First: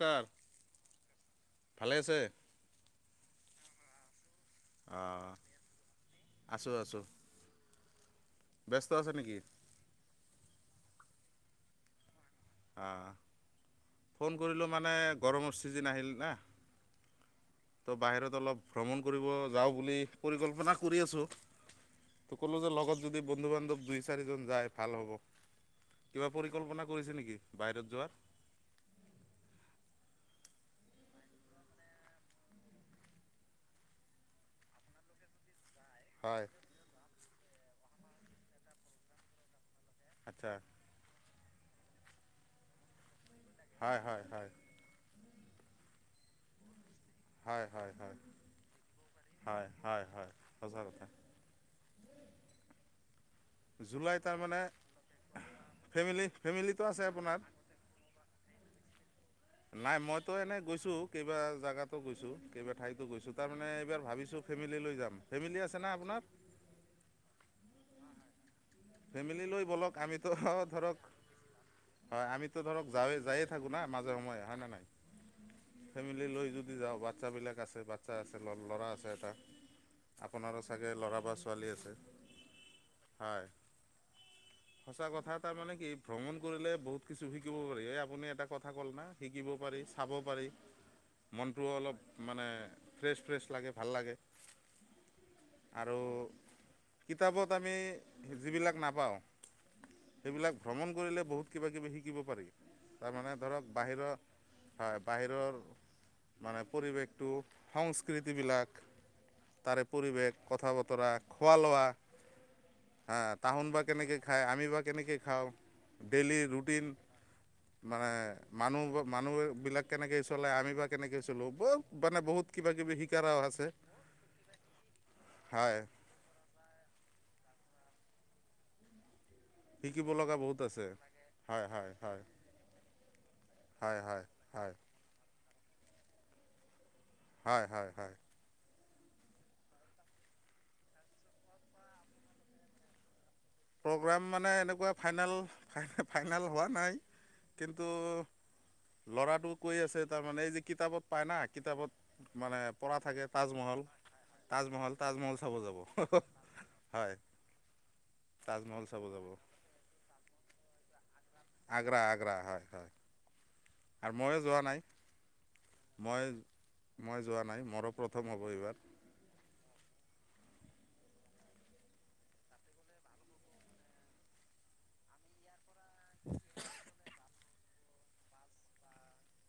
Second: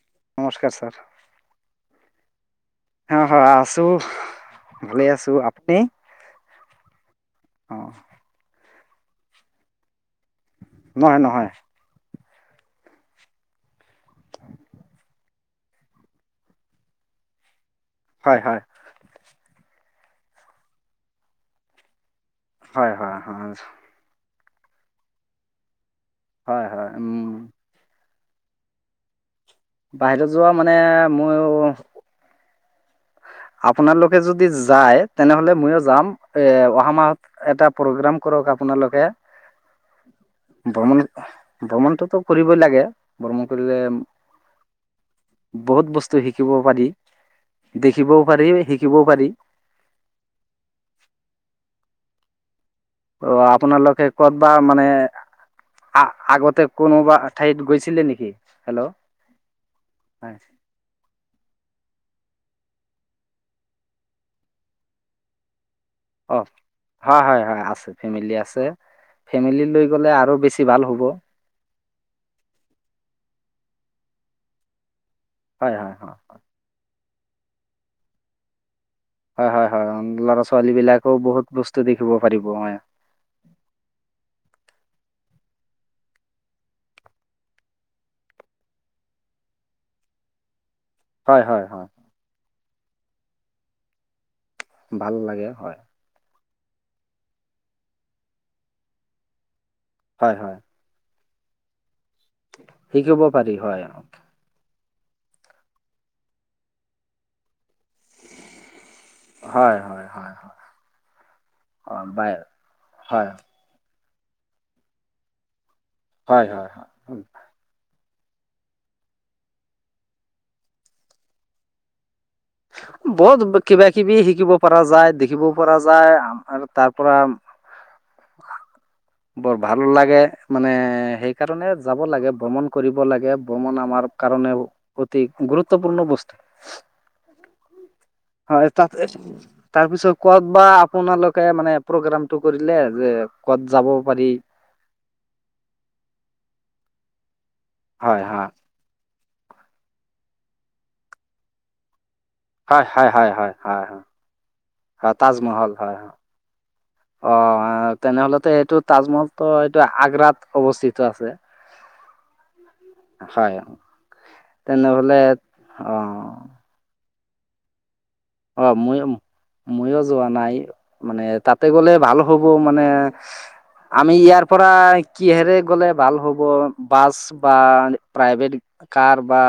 অহ, নমস্কাৰ ছাৰ ভালে আছে। অ, হয় আছো ভালে। আছো অঁ আপুনি। আছোঁ আছোঁ অহ। ব্যস্ত আছে নেকি। নহয়, নহয়। অ ফোন কৰিলো মানে। গৰমৰ ছিজন আহিল নে। ত বাহিৰত হয় হয় অলপ ভ্ৰমণ কৰিব। যাওঁ বুলি পৰিকল্পনা কৰি আছো। ত 'ক'লো যে হয় লগত হয় যদি হয় বন্ধু বান্ধৱ দুই চাৰিজন। যায় ভাল হ'ব কিবা হয় পৰিকল্পনা হয় কৰিছে উম নেকি বাহিৰত যোৱাৰ। বাহিৰত যোৱা মানে মইও। আপোনালোকে যদি যায় তেনেহলে মইও যাম এ হয় অহা মাহত। এটা প্ৰগ্ৰাম কৰক আপোনালোকে আচ্ছা ভ্ৰমণ। ভ্ৰমণটোতো কৰিবই লাগে ভ্ৰমণ কৰিলে। হয় হয় হয় বহুত বস্তু শিকিব পাৰি। হয়, হয়। হয় দেখিবও পাৰি শিকিবও পাৰি। [inaudible] হয় হয় হয় সঁচা কথা ত' আপোনালোকে জুলাই ক'ত বা তাৰমানে মানে। আ ফেমিলি আগতে ফেমিলিটো আছে কোনোবা আপোনাৰ ঠাইত গৈছিলে নেকি হেল্ল'। নাই মইতো হয় এনে গৈছোঁ কিবা। জাগাতো গৈছোঁ। কেইবা ঠাইতো গৈছোঁ। তাৰমানে এইবাৰ ভাবিছোঁ ফেমিলি লৈ যাম। ফেমিলি আছ। অ' হয় হয় হয়, আছে ফেমিলি আছে। ফেমিলি লৈ ব'লক গ'লে আমিতো আৰু বেছি ভাল ধৰক হ'ব। হয় আমিতো ধৰক যাৱে যায়ে থাকো না মাজে সময়ে হয় নে নাই। হয়, হয়, হয়। ফেমিলি লৈ যদি যাওঁ, বাচ্ছা বিলাক আছে বাচ্ছা আছে ল'ৰা আছে। এটা হয় হয় হয় আপোনাৰো লৰা-ছোৱালী চাগে ল'ৰা বিলাকেও বা বহুত ছোৱালী বস্তু আছে দেখিব পাৰিব হয়। হয় সঁচা কথা এটা মানে কি ভ্ৰমণ কৰিলে বহুত কিছু শিকিব পাৰি। এই আপুনি এটা কথা কল না শিকিব পাৰি। চাব পাৰি, হয়, হয়, মনটোও হয়, অলপ মানে ফ্ৰেছ ফ্ৰেছ লাগে ভাল লাগে। ভাল লাগে হয়। আৰু কিতাপত আমি যিবিলাক নাপাওঁ, হয়, সেইবিলাক হয়, ভ্ৰমণ কৰিলে বহুত। কিবাকিবি শিকিব পাৰি, শিকিব তাৰমানে পাৰি ধৰক হয়। বাহিৰৰ। হয় বাহিৰৰ মানে পৰিৱেশটো, সংস্কৃতিবিলাক। হয়, তাৰে হয়, হয়, পৰিৱেশ কথা-বতৰা খোৱা-লোৱা। অ', বাই হা হয়, তাহুন বা কেনেকৈ খায়, আমি বা কেনেকৈ খাওঁ। ডেইলি হয়, হয়, ৰুটিন। হয়। মানে মানুহ মানুহবিলাক কেনেকৈ চলে আমি বা কেনেকৈ চলোঁ বহু মানে বহুত। কিবা কিবি। শিকাৰাও বহুত আছে কিবা কিবি শিকিব পৰা যায় দেখিব পৰা হয় যায় আৰু তাৰ পৰা। [inaudible] বৰ ভাল শিকিব লাগে লগা বহুত মানে আছে হয় সেইকাৰণে হয় যাব হয় লাগে ভ্ৰমণ কৰিব লাগে। ভ্ৰমণ হয় আমাৰ। হয় কাৰণে হয় অতি গুৰুত্বপূৰ্ণ বস্তু। হয় হয় হয়। [unintelligible] তাৰপিছত ক'ত বা আপোনালোকে মানে প্ৰগ্ৰামটো কৰিলে যে। ক'ত যাব? প্ৰগ্ৰাম পাৰি মানে এনেকুৱা ফাইনেল ফাই ফাইনেল হোৱা নাই। কিন্তু হয় হয় ল'ৰাটো কৈ আছে তাৰমানে এই যে কিতাপত পায় না কিতাপত। মানে পৰা হয় থাকে হয় হয় তাজমহল হয় হয় তাজমহল হয় তাজমহল চাব হয় হয় যাব। হয় অ' তেনেহ'লেতে এইটো তাজমহল চাব যাব তাজমহল এইটো আগ্ৰাত অৱস্থিত আছে। আগ্ৰা আগ্ৰা হয় হয়। হয় আৰু ময়ো যোৱা নাই তেনেহলে অ'। মই মই যোৱা নাই, মোৰ ওপৰত। অ' মইও মইও। যোৱা নাই, মানে তাতে গ'লে ভাল হ'ব মানে। আমি ইয়াৰ পৰা কিহেৰে গ'লে ভাল হ'ব, বাছ। বা প্ৰাইভেট কাৰ বা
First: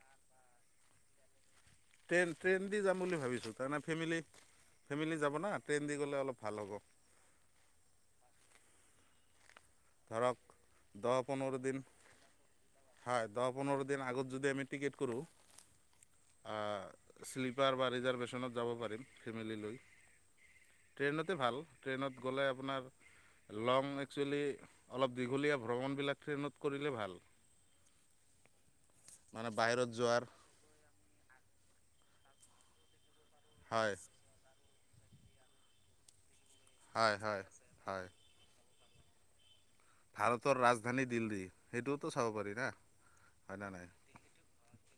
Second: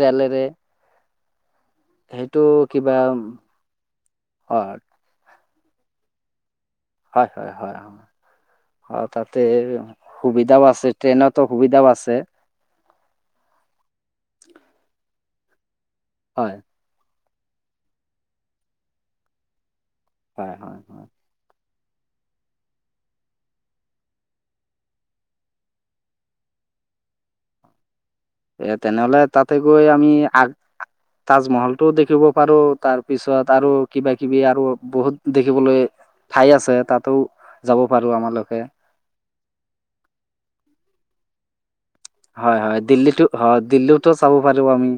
ৰে'লেৰে? ট্ৰেইন সেইটো ট্ৰেইন দি কিবা যাম বুলি ভাবিছোঁ। তাৰমানে ফেমিলি হয়, ফেমিলি যাব না। ট্ৰেইন দি গ'লে অলপ ভাল হ'ব। হয় হয় হয় হয় তাতে। ধৰক সুবিধাও আছে দহ ট্ৰেইনতো পোন্ধৰ দিন সুবিধাও আছে। হয় দহ পোন্ধৰ দিন আগত যদি আমি টিকেট কৰোঁ। হয়। শ্লীপাৰ বা ৰিজাৰ্ভেশ্যনত যাব পাৰিম ফেমিল লৈ, হয়, হয়, হয়। ট্ৰেইনতে ভাল। ট্ৰেইনত গ'লে আপোনাৰ লং একচুৱেলি অলপ দীঘলীয়া ভ্ৰমণবিলাক ট্ৰেইনত কৰিলে ভাল। এ তেনেহ'লে মানে তাতে গৈ বাহিৰত আমি যোৱাৰ আগ তাজমহলটোও দেখিব পাৰোঁ তাৰ পিছত আৰু হয় কিবা-কিবি আৰু বহুত দেখিবলৈ ঠাই আছে, তাতো হয় হয় যাব হয় পাৰোঁ আমালোকে। ভাৰতৰ ৰাজধানী দিল্লী। সেইটোওতো চাব পাৰি হয়, না হয়, দিল্লীটো, হয় না নাই দিল্লীটো চাব পাৰোঁ আমি।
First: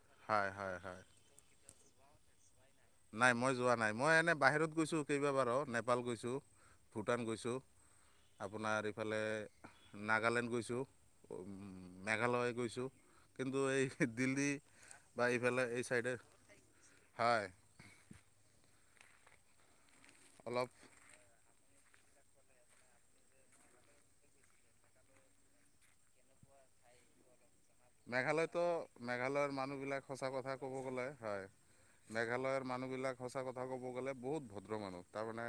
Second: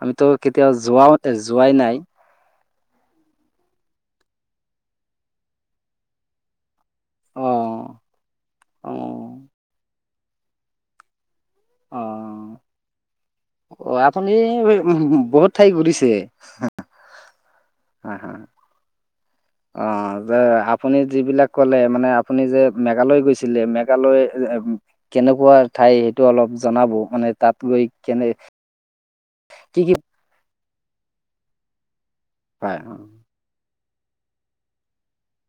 আমিতো হয় কেতিয়াও হয় হয় যোৱাও যোৱাই নাই। নাই মই যোৱা নাই, মই এনে বাহিৰত গৈছোঁ কেইবাবাৰো নেপাল গৈছোঁ। ভূটান গৈছোঁ, অ', আপোনাৰ এইফালে অ', নাগালেণ্ড গৈছোঁ। উম, অ'। মেঘালয় গৈছোঁ। কিন্তু এই অ', আপুনি দিল্লী উম, বা বহুত এইফালে ঠাই এই ঘূৰিছে। ছাইডে হয় আহা। অ', যে অলপ আপুনি যিবিলাক ক'লে মানে আপুনি যে মেঘালয় গৈছিলে, মেঘালয় কেনেকুৱা ঠাই সেইটো অলপ জনাব মানে তাত গৈ কেনে মেঘালয়তো মেঘালয়ৰ কি কি মানুহবিলাক সঁচা কথা ক'ব গ'লে হয়। মেঘালয়ৰ হয় অ', মানুহবিলাক সঁচা কথা ক'ব গ'লে বহুত ভদ্ৰ মানুহ, তাৰমানে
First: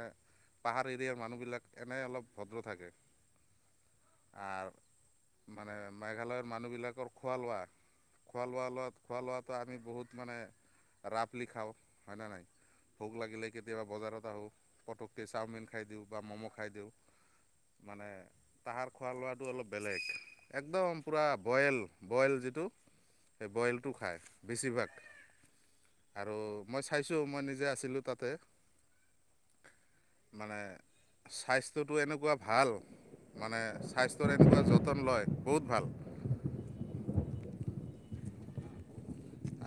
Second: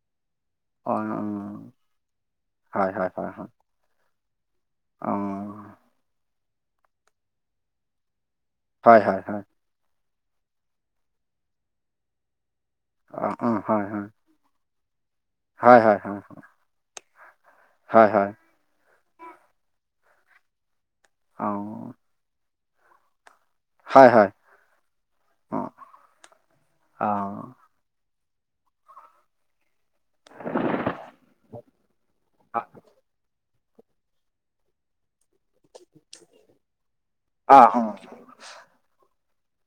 পাহাৰ অ', এৰিয়াৰ মানুহবিলাক এনেই অলপ ভদ্ৰ হয়, থাকে। হয়, হয়, হয়, আৰু অ', মানে মেঘালয়ৰ মানুহবিলাকৰ খোৱা লোৱা। খোৱা লোৱা, লোৱা হয়, খোৱা হয়, হয়, লোৱাটো আমি বহুত মানে ৰাফলি খাওঁ হয় নে নাই। ভোক অ', লাগিলে অ', হয়, কেতিয়াবা হয়, বজাৰত আহো পটককে চাওমিন হয়, খাই হয়, দিওঁ হয়, বা ম'ম' খাই দিওঁ। মানে হয়, হয়, তাহাৰ খোৱা লোৱাটো অলপ বেলেগ, একদম পুৰা অ', বইল। বইল যিটো সেই বইলটো হয়, খাই, হয়, বেছিভাগ অ', আৰু মই চাইছোঁ মই অ', নিজে আছিলোঁ তাত। তে মানে স্বাস্থ্যটো এনেকুৱা ভাল। মানে স্বাস্থ্যৰ এনেকুৱা যতন লয়, বহুত ভাল। আহো [unintelligible]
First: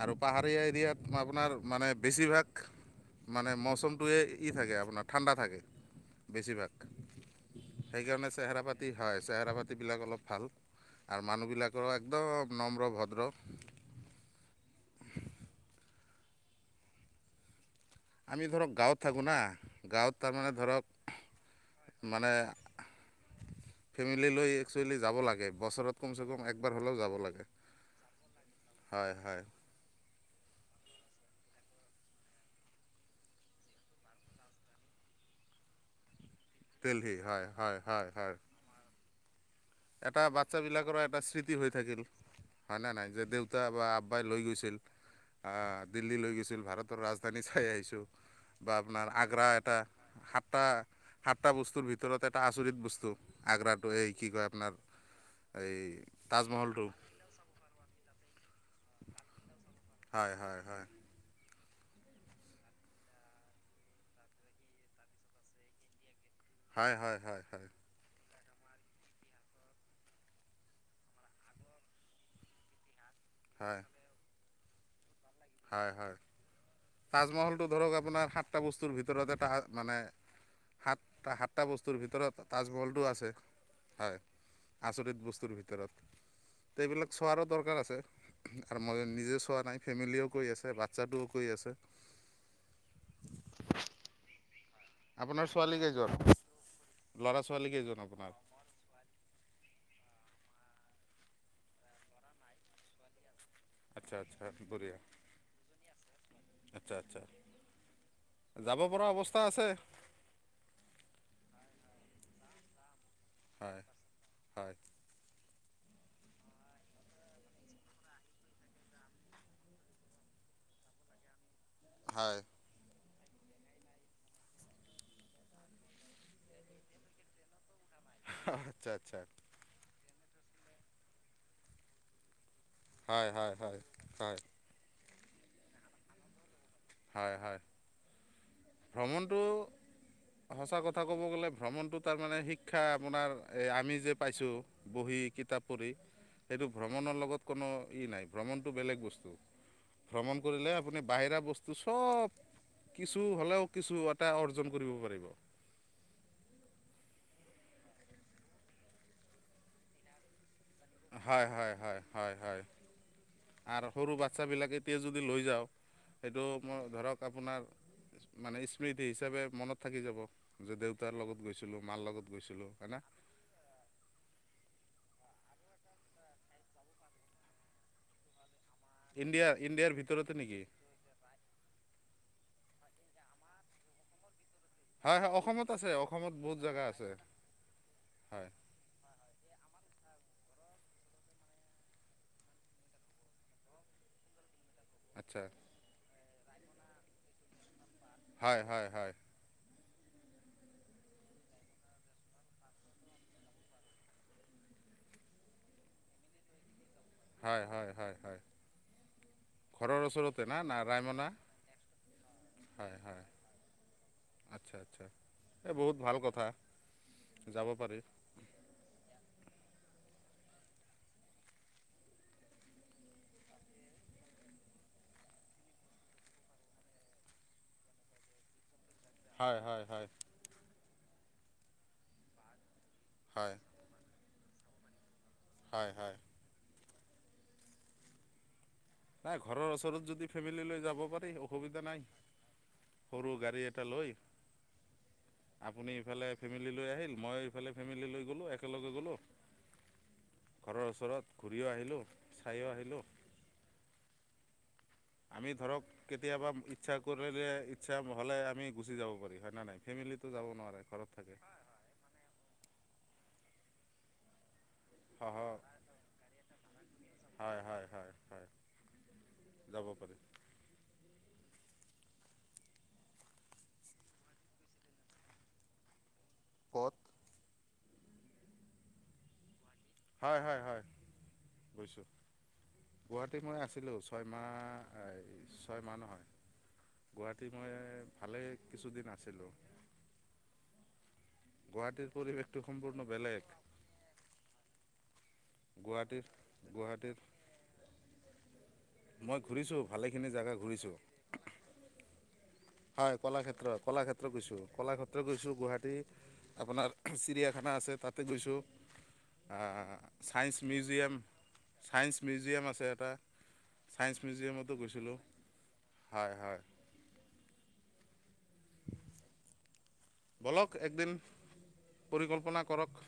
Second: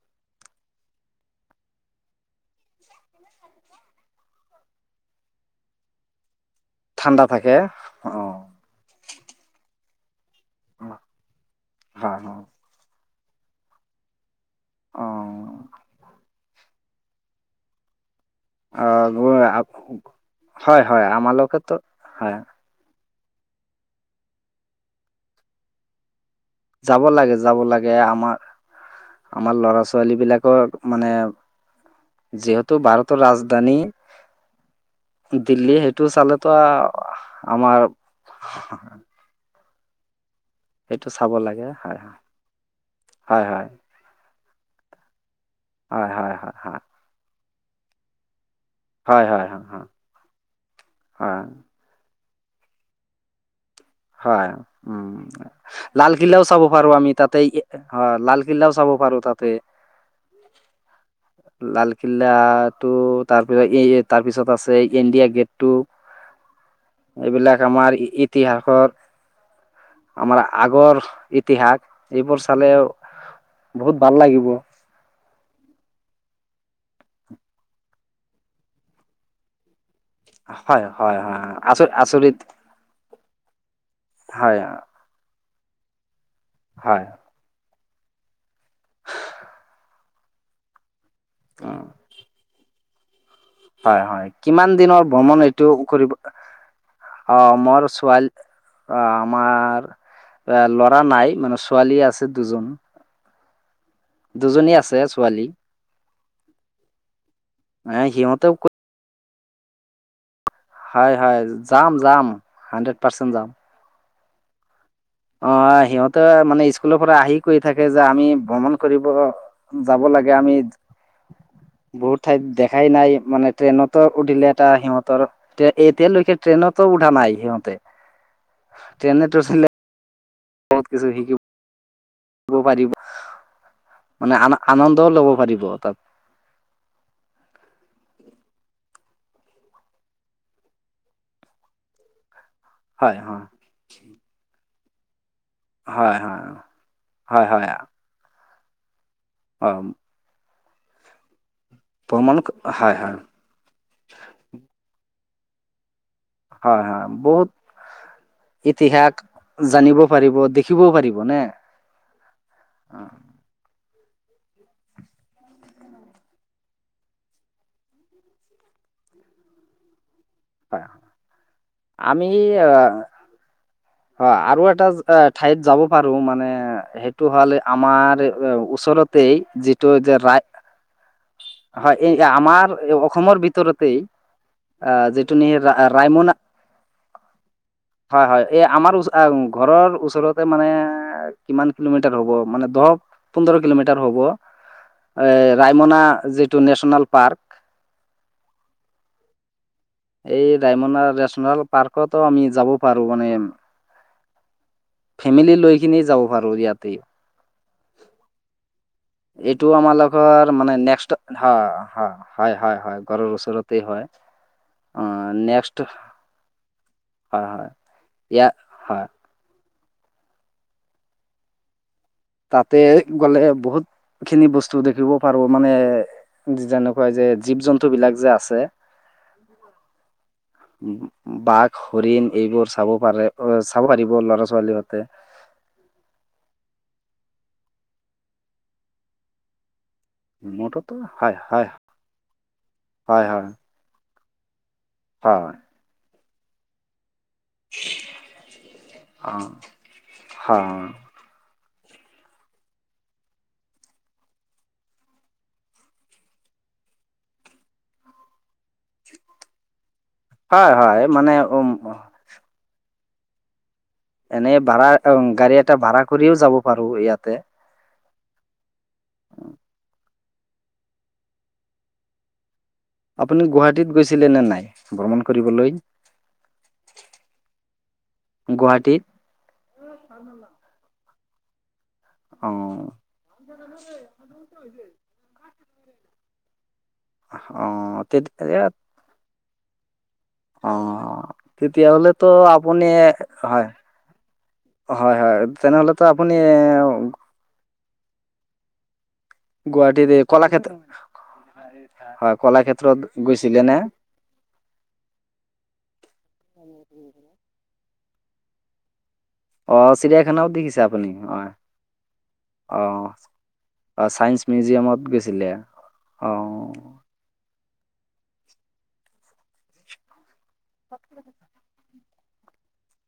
আৰু পাহাৰীয়া এৰিয়াত আপোনাৰ মানে বেছিভাগ মানে মৌচমটোৱে ই থাকে আপোনাৰ ঠাণ্ডা থাকে বেছিভাগ। ঠাণ্ডা থাকে অ', সেইকাৰণে চেহেৰা পাতি, হয়, চেহেৰা পাতিবিলাক অলপ ভাল আৰু মানুহবিলাকৰ হয়, হয়, একদম নম্ৰ ভদ্ৰ। অহ। আমি ধৰক অ', গাঁৱত থাকোঁ না গাঁৱত [unintelligible] তাৰমানে হয়, ধৰক হয় আমালোকেটো মানে হয়। ফেমিলি লৈ একচুৱেলি যাব লাগে বছৰত কমচে কম এক যাব লাগে, যাব লাগে আমাৰ হয় হয় আমাৰ লৰা-ছোৱালীবিলাকৰ মানে যিহেতু ভাৰতৰ ৰাজধানী, দিল্লী সেইটো চালে ত' আ দেলহি হয় হয় আমাৰ হয় হয় এটা বাচ্ছাবিলাকৰো সেইটো এটা চাব স্মৃতি লাগে হৈ হয় থাকিল হয় ন' নাই যে হয় দেউতা হয় বা আব্বাই লৈ গৈ ছিল অহ, হয় দিল্লী লৈ হয় গৈছিল হয় ভাৰতৰ ৰাজধানী চাই আহিছোঁ। বা আপোনাৰ হয় আগ্ৰা হয় হয় হয় এটা সাতটা হয় সাতটা বস্তুৰ ভিতৰত এট এটা আচৰিত বস্তু, আগ্ৰাটো এই কি হয় কয় হয় আপোনাৰ উম, এই লালকিল্লাও চাব তাজমহলটো পাৰোঁ আমি তাতে অ', লাল কিলাও চাব পাৰোঁ তাতে। হয়, হয়, হয়। লালকিল্লাটো তাৰপিছত তাৰ পিছত আছে ইণ্ডিয়া গেটটো। হয় হয় হয় এইবিলাক হয় আমাৰ ইতিহাসত আমাৰ আগৰ ইতিহাস, এইবোৰ চালেও হয় বহুত ভাল লাগিব। হয়- হয় তাজমহলটো ধৰক আপোনাৰ সাতটা বস্তুৰ ভিতৰত এটা মানে হয় সাত হয় হয় সাতটা আচৰিত বস্তুৰ ভিতৰত আচৰিত তাজমহলটো আছে। হয়, আচৰিত বস্তুৰ ভিত হয় এইবিলাক চোৱাৰো দৰকাৰ আছে, আৰু মই নিজে চোৱা নাই ফেমিলীয়েও আছে বাচ্ছাটোও কৈ আছে। উম হয়- হয় কিমান দিনৰ ভ্ৰমণ আপোনাৰ এইটো ছোৱালী কেইজন কৰিব। ল'ৰা অ' ছোৱালী মোৰ কেইজন আপোনাৰ ছোৱালী অ' আমাৰ এ ল'ৰা নাই মানে ছোৱালী আছে দুজন। আচ্ছা আচ্ছা দুজনী বঢ়িয়া আছে ছোৱালী। আচ্ছা- আচ্ছা, এ সিহঁতেও যাব পৰা অৱস্থা আছে। হয়- হয় যাম- যাম, হানড্ৰেড পাৰ্চেণ্ যাম। হয় হয়। অ' সিহঁতে মানে স্কুলৰ পৰা আহি কৈ থাকে যে আমি ভ্ৰমণ কৰিব যাব লাগে আমি। [inaudible] বহুত ঠাইত দেখাই নাই। মানে ট্ৰেইনতো উঠিলে এটা সিহঁতৰ এতিয়ালৈকে ট্ৰেইনতো উঠা নাই সিহঁতে। আচ্ছা-আচ্ছা। ট্ৰেইনেত ৰচিলে বহুত কিছু শিকি ব পাৰিব হয় হয় হয় হয় মানে আ-আনন্দও ল'ব পাৰিব তাত। হয়- হয়। ভ্ৰমণটো সঁচা কথা ক'ব গ'লে ভ্ৰমণটো তাৰ মানে শি ক্ষা হয় আপোনাৰ হয় এই আমি যে পাইছোঁ বহি কিতাপ পঢ়ি হয় সেইটো ভ্ৰমণৰ হয় লগত হয় হয় কোনো ই নাই ভ্ৰমণটো বেলেগ বস্তু। অ'। [unintelligible] লে আপুনি বাহিৰা বস্তু চব ভ্ৰমন, হয়- হয়। কিছু হ'লেও কিছু এটা অৰ্জন কৰিব পাৰিব। হয়- হয় বহুত ইতিহাস জানিব পাৰিব শিকিবও পাৰিব নে, হয় হয় হয় হয় হয় অ'। আৰু সৰু বাচ্ছাবিলাক এতিয়া যদি লৈ যাওঁ সেইটো মই ধৰক আপোনাৰ মানে স্মৃতি হিচাপে মনত থাকি যাব। যে হয় দেউতাৰ লগত গৈছিলো মাৰ আমি লগত গৈছিলো হয়না। হয় আৰু এটা ঠাইত যাব পাৰো মানে সেইটো হ'লে আমাৰ ওচৰতেই ইণ্ডিয়া ইণ্ডিয়াৰ যিটো যে ভিতৰতে ৰা নেকি হয় এই আমাৰ অসমৰ ভিতৰতেই। আহ হয়-হয় যিটো অসমত আছে অসমত বহুত জেগা আছে। হয়-হয় হয় এই আমাৰ ওচ ঘৰৰ ওচৰত তে মানে কিমান কিলোমিটাৰ হ'ব মানে দহ পোন্ধৰ কিলোমিটাৰ হ'ব এ আচ্ছা ৰায়মনা যিটো নেশ্যনেল পাৰ্ক হয় হয়- হয়। এই ৰায়মনা নেচনেল পাৰ্কতো আমি যাব পাৰো মানে ফেমিলি লৈ কিনেই যাব পাৰু ইয়াত। হয়- হয়- হয় - হয়। এইটো আমাৰ ঘৰৰ ওচৰতে লগৰ না মানে না নেক্সট ৰায়মনা হয় হয় হয়-হয় ঘৰৰ হয় ওচৰতেই হয়। আচ্ছা আচ্ছা অ' এই নেক্সট বহুত ভাল কথা হয়- যাব হয় পাৰি ইয়াত, হয়। তাতে গ'লে বহুত খিনি বস্তু দেখিব পাৰো মানে যেনেকুৱা যে জীৱ-জন্তু বিলাক যে আছে। হয় হয় হয়। বাঘ হৰিণ এইবোৰ চাব পাৰে হয় চাব পাৰিব ল'ৰা ছোৱালী হতে। হয় হয়। নাই ঘৰৰ ওচৰতত। যদি ফেমিলি লৈ মোৰটোতো যাব পাৰি হয় হয় অসুবিধা নাই, হয় সৰু হয় গাড়ী এটা লৈ। হয় আপুনি ইফালে ফেমিলি লৈ আহিল। মই এইফালে ফেমিল লৈ গ'লোঁ, একেলগে গ'লোঁ অ', ঘৰৰ হয় ওচৰত। ঘূৰিও আহিলোঁ, চাইও আহিলোঁ। আমি ধৰক কেতিয়াবা ইচ্ছা কৰিলে ইচ্ছা হলে আমি গুচি যাব পাৰি হয় নে নাই। ফেমিলি যাব হয় নোৱাৰে হয় ঘৰত মানে থাকে। উম এনেই ভাড়া সহ গাড়ী এটা ভাড়া কৰিও যাব পাৰো ইয়াতে। হয় হয় হয় হয় যাব পাৰিম। আপুনি গুৱাহাটীত গৈছিলে নে নাই ভ্ৰমণ কৰিবলৈ? ক'ত? গুৱাহাটীত। হয় হয় হয় গৈছোঁ। অ', গুৱাহাটীত মই আছিলোঁ ছয়মাহ এই ছয়মাহ নহয় গুৱাহাটীত মই অ', ভালে কিছুদিন আছিলো। অঁ গুৱাহাটীৰ তেতিয়াহলেতো পৰিৱেশটো আপুনি সম্পূৰ্ণ বেলেগ হয়। অ হয়, তেনেহলেতো গুৱাহাটীৰ আপুনি এ গুৱাহাটীৰ মই ঘূৰিছোঁ গুৱাহাটীত এই ভালেখিনি জেগা কলাক্ষেত্ৰ ঘূৰিছোঁ হয়, কলাক্ষেত্ হয় কলাক্ষেত্ৰত কলাক্ষেত্ৰত গৈছোঁ। কলাক্ষেত্ৰত গৈছোঁ গুৱাহাটী, আপোনা তাৰ চিৰিয়াখানা আছে তাতে গৈছোঁ। অ চিৰিয়াখানাও ছায়েন্স দেখিছে আপুনি মিউজিয়াম হয় ছায়েন্স মিউজিয়াম আছে অঁ। এটা অ ছায়েন্স চাইন্স মিউজিয়ামতো মিউজিয়ামত গৈছিলোঁ গৈছিলে? হয় হয় অঁ। বলক একদিন পৰিকল্পনা কৰক,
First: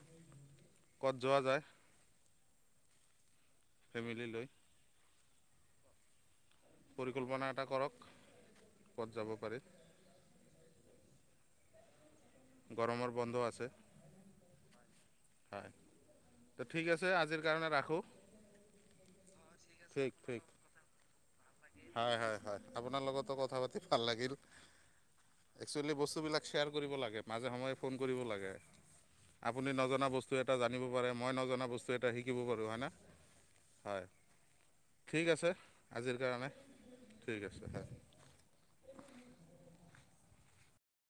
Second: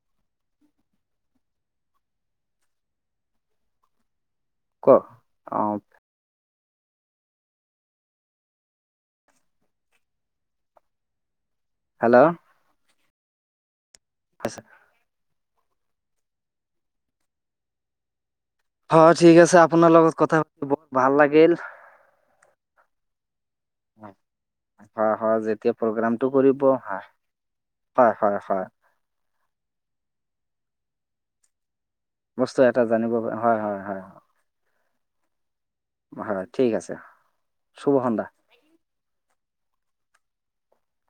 ক'ত যোৱা যায় ফেমিলি লৈ। ক, অঁ। পৰিকল্পনা এটা কৰক, ক'ত যাব পাৰে। হেল্ল। গৰমৰ বন্ধ আছে। আচ্ছা হয়। ত', ঠিক আছে। আজিৰ কাৰণে ৰাখোঁ। হয়, ঠিক আছে। আপোনাৰ ঠিক লগত ঠিক কথা, ভাল লাগিল। হয়, হয়, হয়। আপোনাৰ লগতো কথা পাতি ভাল লাগিল। হয় হয় যেতিয়া একচুৱেলি, প্ৰগ্ৰামটো বস্তুবিলাক শ্বেয়াৰ কৰিব হয় লাগে। মাজে-সময়ে ফোন হয় কৰিব হয় লাগে। হয় আপুনি নজনা বস্তু এটা জানিব পাৰে। মই নজনা বস্ত বস্তু এটা জানিব। হয়, হয়, হয়। ঠিক আছে। আজিৰ হয়, কাৰণে ঠিক আছে। ঠিক আছে, হয়। শুভ সন্ধ্যা